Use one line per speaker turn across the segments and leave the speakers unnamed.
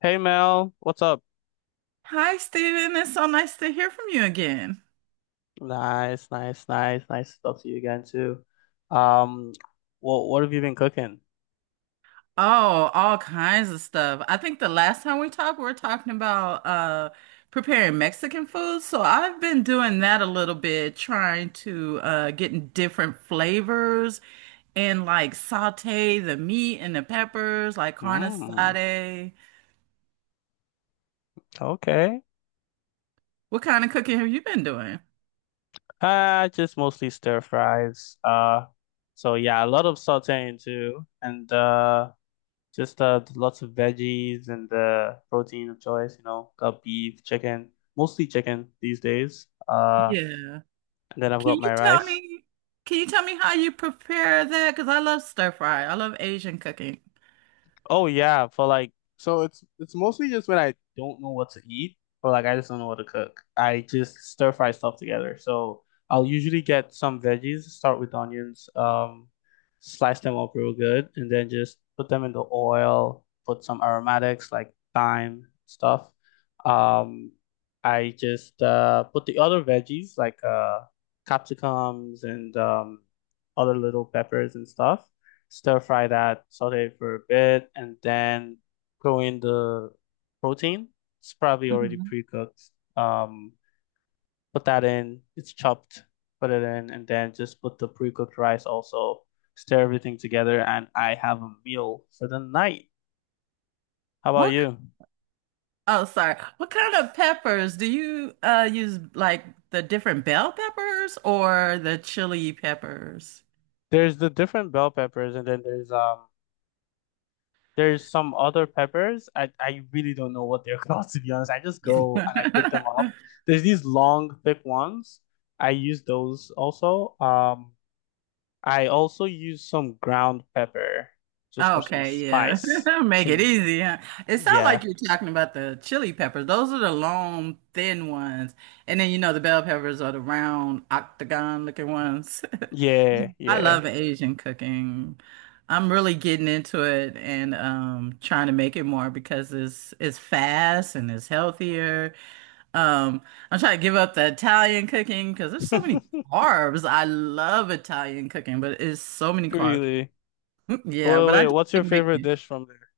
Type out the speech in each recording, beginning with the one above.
Hey Mel, what's up?
Hi, Steven. It's so nice to hear from you again.
Nice to talk to you again too. Um, what have you been cooking?
Oh, all kinds of stuff. I think the last time we talked, we were talking about preparing Mexican food. So I've been doing that a little bit, trying to getting different flavors, and like saute the meat and the peppers, like carne
Mm,
asada.
okay.
What kind of cooking have you been doing?
Just mostly stir fries. So yeah, a lot of sauteing too, and just lots of veggies and protein of choice. You know, got beef, chicken, mostly chicken these days.
Yeah.
And then I've
Can
got
you
my
tell
rice.
me, can you tell me how you prepare that? Because I love stir fry. I love Asian cooking.
Oh yeah, for like so it's mostly just when I don't know what to eat, or like I just don't know what to cook. I just stir fry stuff together. So I'll usually get some veggies, start with onions, slice them up real good, and then just put them in the oil, put some aromatics like thyme stuff. Um, I just put the other veggies like capsicums and other little peppers and stuff, stir fry that, saute it for a bit, and then throw in the protein. It's probably already
Mhm.
pre-cooked. Um, Put that in. It's chopped. Put it in, and then just put the pre-cooked rice also. Stir everything together, and I have a meal for the night. How about
What
you?
Oh, sorry. What kind of peppers do you use, like the different bell peppers or the chili peppers?
There's the different bell peppers, and then there's there's some other peppers. I really don't know what they're called, to be honest. I just go and I pick them up. There's these long, thick ones. I use those also. I also use some ground pepper just for some
Okay, yeah.
spice.
Make it
Some,
easy, huh? It sounds
yeah,
like you're talking about the chili peppers. Those are the long, thin ones. And then you know the bell peppers are the round, octagon looking ones.
yeah,
I
yeah.
love Asian cooking. I'm really getting into it, and trying to make it more because it's fast and it's healthier. Um, I'm trying to give up the Italian cooking because there's so many carbs. I love Italian cooking, but it's so many carbs.
Really?
Yeah, but I do
What's your
like
favorite
making.
dish from there?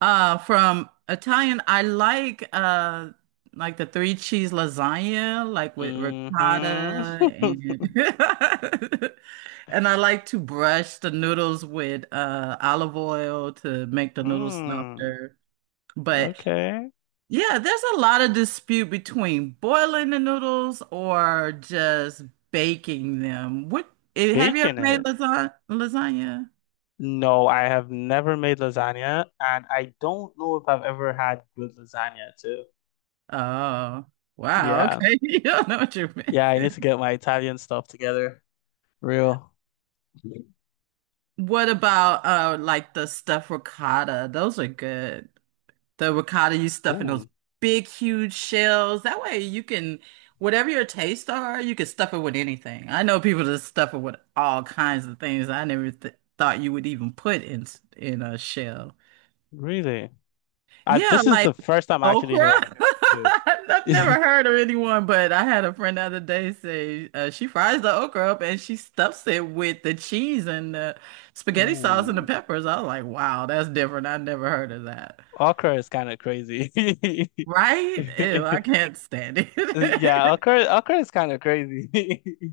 From Italian, I like the three cheese lasagna, like with ricotta,
Mm-hmm.
and and I like to brush the noodles with olive oil to make the noodles
Mm,
softer. But
okay.
yeah, there's a lot of dispute between boiling the noodles or just baking them. Have you ever
Bacon
made
it.
lasagna? Lasagna?
No, I have never made lasagna, and I don't know if I've ever had good lasagna too.
Oh, wow.
Yeah,
Okay, you don't know what you're
yeah, I need to
missing.
get my Italian stuff together. Real.
What about like the stuffed ricotta? Those are good. The ricotta you stuff in those
Ooh,
big, huge shells. That way you can, whatever your tastes are, you can stuff it with anything. I know people that stuff it with all kinds of things I never th thought you would even put in a shell.
really?
Yeah,
This is
like
the first time I'm actually
okra.
hearing of it
I've
too.
never heard of anyone, but I had a friend the other day say, she fries the okra up and she stuffs it with the cheese and the spaghetti sauce and the
Ooh,
peppers. I was like, wow, that's different. I never heard of that.
okra is kind of crazy.
Right? Ew, I can't stand it.
Yeah, okra is kind of crazy.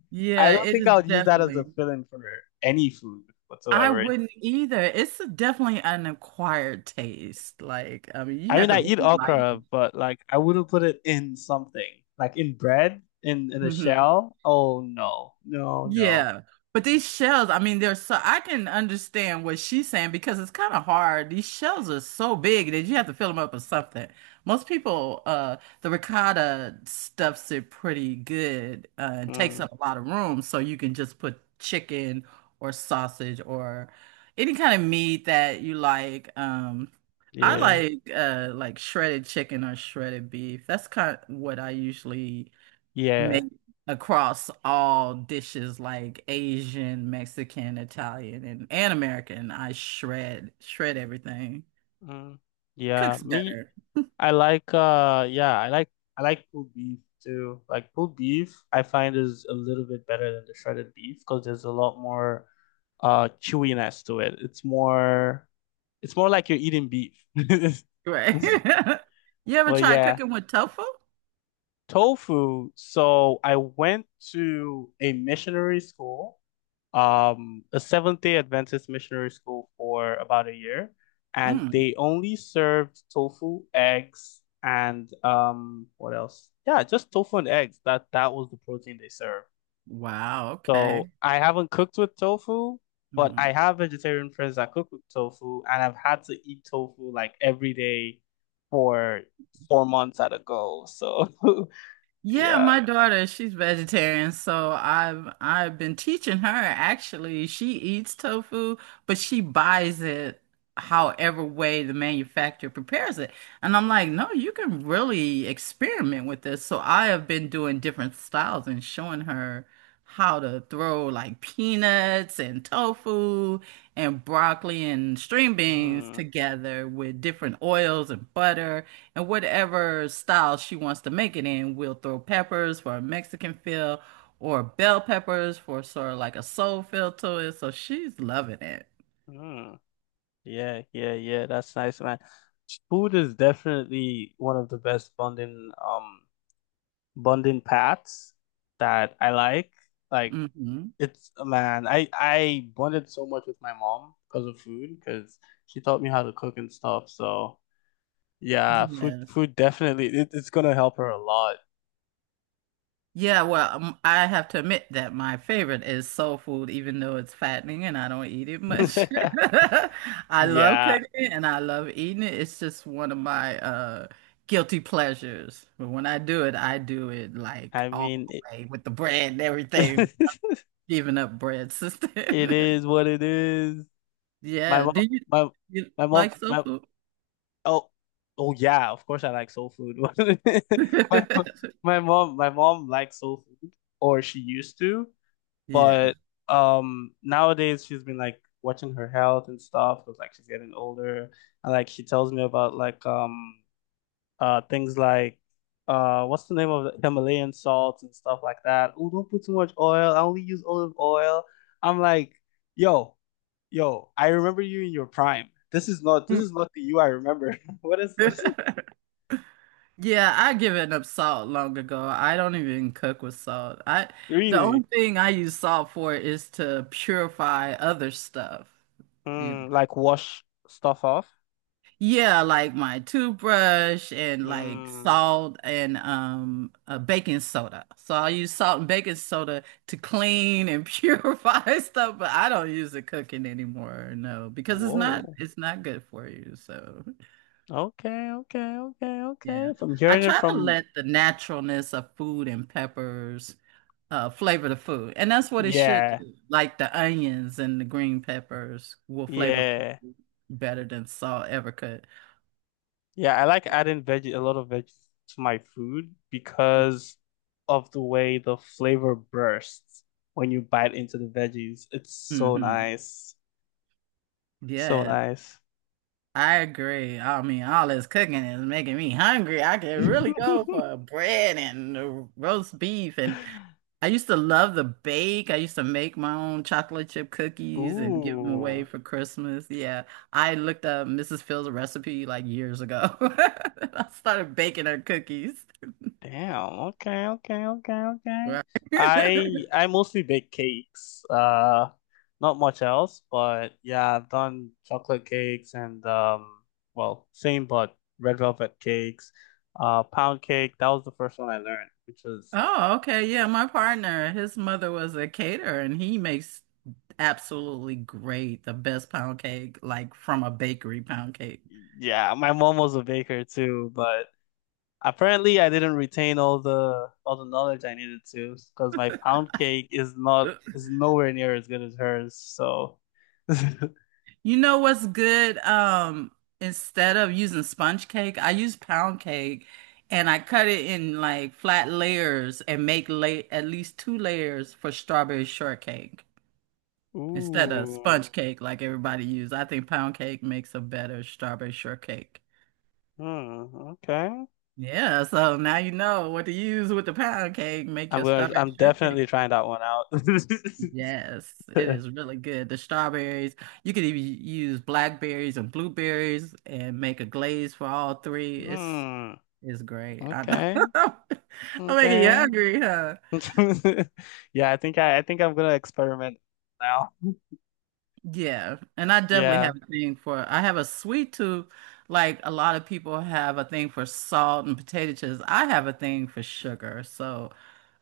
I
Yeah,
don't
it
think
is
I would use that as a
definitely.
filling for any food
I
whatsoever.
wouldn't either. It's definitely an acquired taste. Like, I mean, you
I
have
mean,
to
I eat
really like it.
okra, but like I wouldn't put it in something like in bread, in a
Mm-hmm.
shell. Oh no, no, no.
Yeah. But these shells, I mean, they're so I can understand what she's saying because it's kind of hard. These shells are so big that you have to fill them up with something. Most people, the ricotta stuffs it pretty good, and takes
Mm,
up a lot of room, so you can just put chicken or sausage or any kind of meat that you like. I
yeah,
like shredded chicken or shredded beef. That's kind of what I usually
yeah,
made across all dishes like Asian, Mexican, Italian, and, American. I shred everything.
mm, yeah.
Cooks
Me,
better.
I like yeah, I like pulled beef too. Like pulled beef, I find is a little bit better than the shredded beef because there's a lot more chewiness to it. It's more like you're eating beef.
Right. You ever
Well,
tried
yeah.
cooking with tofu?
Tofu. So I went to a missionary school, a Seventh-day Adventist missionary school for about a year, and
Mm.
they only served tofu, eggs, and what else? Yeah, just tofu and eggs. That was the protein they served.
Wow,
So
okay.
I haven't cooked with tofu, but
Mm.
I have vegetarian friends that cook with tofu, and I've had to eat tofu like every day for 4 months at a go. So
Yeah,
yeah.
my daughter, she's vegetarian, so I've been teaching her actually. She eats tofu, but she buys it however way the manufacturer prepares it. And I'm like, "No, you can really experiment with this." So I have been doing different styles and showing her how to throw like peanuts and tofu and broccoli and string beans
Mm,
together with different oils and butter. And whatever style she wants to make it in, we'll throw peppers for a Mexican feel or bell peppers for sort of like a soul feel to it. So she's loving it.
mm. Yeah, yeah, yeah. That's nice, man. Food is definitely one of the best bonding bonding paths that I like. Like
Hmm.
it's man, I bonded so much with my mom because of food because she taught me how to cook and stuff. So yeah, food
Yes.
food definitely it's gonna help her a lot.
Yeah, well, I have to admit that my favorite is soul food, even though it's fattening and I don't eat it much. I love
Yeah,
cooking it and I love eating it. It's just one of my guilty pleasures. But when I do it like
I
all
mean it,
the way with the bread and everything. Giving up bread, sister.
it is what it is. My
Yeah.
mom, my
You
my mom,
like soul
my
food?
Oh, oh yeah, of course I like soul food. My my mom likes soul food, or she used to,
Yeah.
but nowadays she's been like watching her health and stuff because like she's getting older and like she tells me about like things like what's the name of the Himalayan salts and stuff like that. Oh, don't put too much oil. I only use olive oil. I'm like, yo, yo, I remember you in your prime. This is not the you I remember. What is this?
Yeah, I given up salt long ago. I don't even cook with salt. I The
Really?
only thing I use salt for is to purify other stuff. You
Mm, like wash stuff off?
Yeah, like my toothbrush and like
Mm,
salt and baking soda. So I use salt and baking soda to clean and purify stuff, but I don't use it cooking anymore, no, because it's not
whoa.
it's not good for you. So
Okay, okay, okay, okay.
yeah,
If I'm
I
hearing it
try to
from,
let the naturalness of food and peppers flavor the food, and that's what it should
yeah,
do. Like the onions and the green peppers will flavor
yeah,
food better than salt ever could.
yeah. I like adding a lot of veggies to my food because of the way the flavor bursts when you bite into the veggies. It's so
Hmm.
nice. So
Yes.
nice.
I agree. I mean, all this cooking is making me hungry. I could really go for bread and, roast beef. And I used to love the bake. I used to make my own chocolate chip cookies and give them
Ooh.
away for Christmas. Yeah. I looked up Mrs. Phil's recipe like years ago. And I started baking her cookies.
Damn. Okay. Okay. Okay. Okay.
Right.
I I mostly bake cakes. Not much else, but yeah, I've done chocolate cakes and well, same but red velvet cakes. Pound cake. That was the first one I learned, which was
Oh, okay. Yeah, my partner, his mother was a caterer, and he makes absolutely great, the best pound cake, like from a bakery pound.
yeah. My mom was a baker too, but apparently I didn't retain all the knowledge I needed to because my pound cake is
You
not is nowhere near as good as hers. So.
know what's good? Instead of using sponge cake, I use pound cake, and I cut it in like flat layers and make la at least two layers for strawberry shortcake instead of
Ooh.
sponge cake like everybody use. I think pound cake makes a better strawberry shortcake.
Hmm, okay.
Yeah, so now you know what to use with the pound cake. Make your strawberry
I'm
shortcake.
definitely trying that one out.
Yes, it is really good. The strawberries, you could even use blackberries and blueberries and make a glaze for all three. It's
Hmm,
it's great. I know.
okay.
I'm making you
Okay.
hungry, huh?
Yeah, I think I'm gonna experiment now.
Yeah, and I definitely
Yeah.
have a thing for I have a sweet tooth. Like a lot of people have a thing for salt and potato chips. I have a thing for sugar. So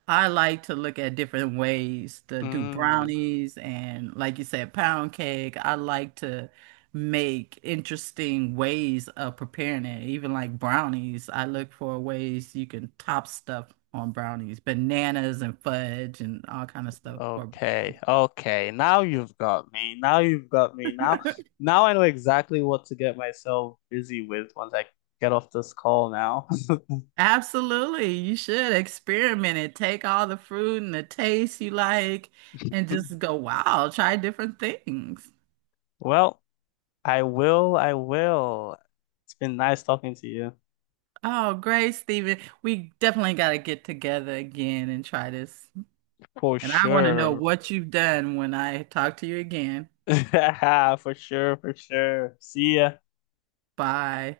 I like to look at different ways to do
Hmm.
brownies and, like you said, pound cake. I like to make interesting ways of preparing it. Even like brownies, I look for ways you can top stuff on brownies, bananas and fudge and all kind of stuff for
Okay. Okay. Now you've got me. Now you've got me. Now, now I know exactly what to get myself busy with once I get off this call now.
absolutely. You should experiment it. Take all the fruit and the taste you like and just go, wow, try different things.
Well, I will. I will. It's been nice talking to you.
Oh, great, Stephen. We definitely got to get together again and try this.
For
And I want to know
sure.
what you've done when I talk to you again.
For sure, for sure. See ya.
Bye.